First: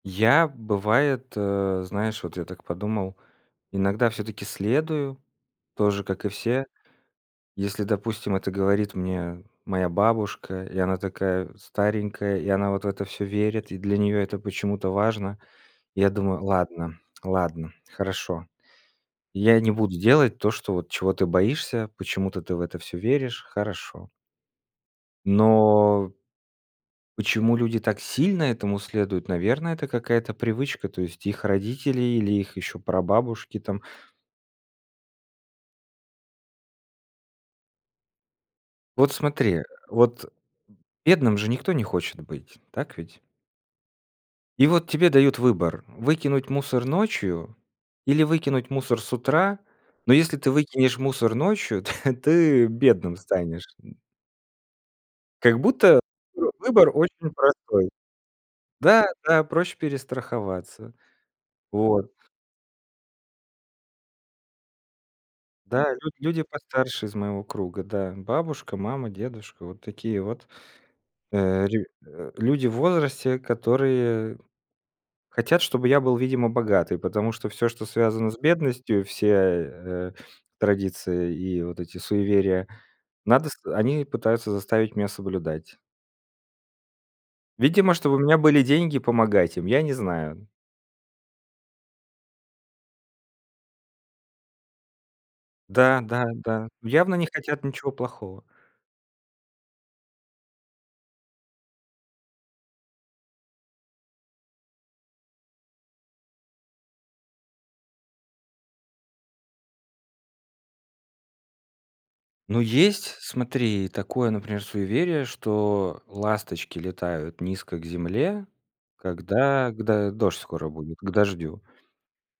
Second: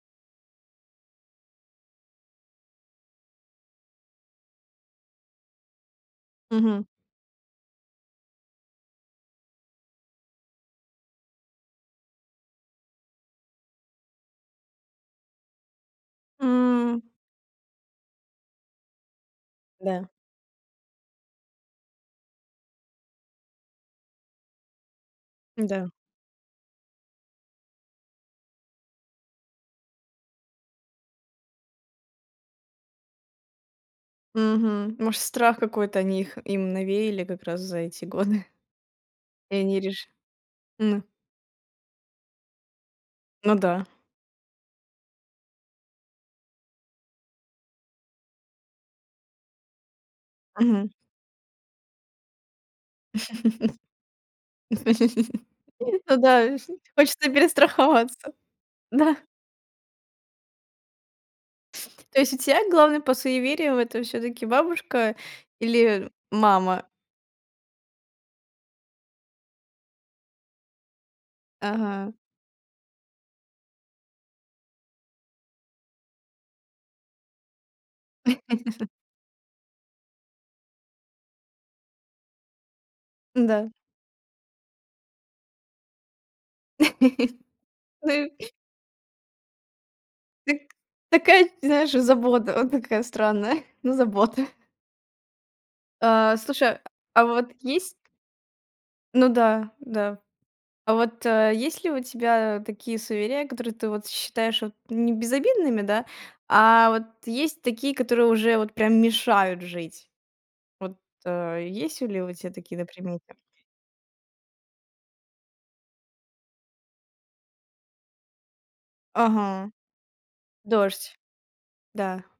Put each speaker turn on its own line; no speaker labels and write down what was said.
Я, бывает, э, знаешь, вот я так подумал, иногда всё-таки следую тоже, как и все.
Мгм.
Если, допустим, это говорит мне моя бабушка, и она такая старенькая, и она вот в это всё верит, и для неё это почему-то важно. Я думаю: "Ладно,
М.
ладно, хорошо, я не буду
Да.
делать то, что вот чего ты боишься, почему-то ты в это всё веришь, хорошо".
М-да.
Но почему люди так сильно этому следуют? Наверное, это какая-то привычка, то есть их родители или их еще прабабушки там.
Мгм. Может страх какой-то они их им навеяли как раз за эти годы.
Вот смотри,
И
э,
они реши
вот
ну.
бедным же никто не хочет быть, так ведь?
Ну да.
И вот тебе дают выбор: выкинуть мусор ночью или выкинуть мусор с утра? Но если ты
Мгм.
выкинешь мусор ночью, то ты бедным станешь, м. Как будто,
Ну да,
[unintelligible] выбор
хочется
очень простой.
перестраховаться,
Да,
да.
да, проще перестраховаться. Вот.
То есть у тя главный по суевериям это всё-таки бабушка
Да,
или
люд люди
мама?
постарше из моего круга. Да, бабушка, мама, дедушка. Вот такие вот, э, рю
Ага.
э, люди в возрасте, которые хотят, чтобы я был, видимо, богатый. Потому что всё, что связано с бедностью, все, э, традиции и вот эти суеверия, надо с
М-да.
они пытаются заставить меня соблюдать. Видимо,
Да
чтобы у меня
и
были деньги помогать им, я не знаю.
Дак. Такая, знаешь, забота, вот такая странная, но забота.
Да, да,
А.
да.
Слушай,
Явно
а
не
вот
хотят ничего
есть?
плохого.
Ну да, да. А вот, э, есть ли у тебя такие суеверия, которые ты вот считаешь вот не безобидными, да? А вот есть такие, которые уже вот прям мешают жить? Вот, э, есть ли у тебя
Ну,
такие на
есть,
примете?
смотри, такое, например, суеверие, что ласточки летают низко к земле,
Ага.
когда к до дождь скоро будет, к
Дождь.
дождю.
Да.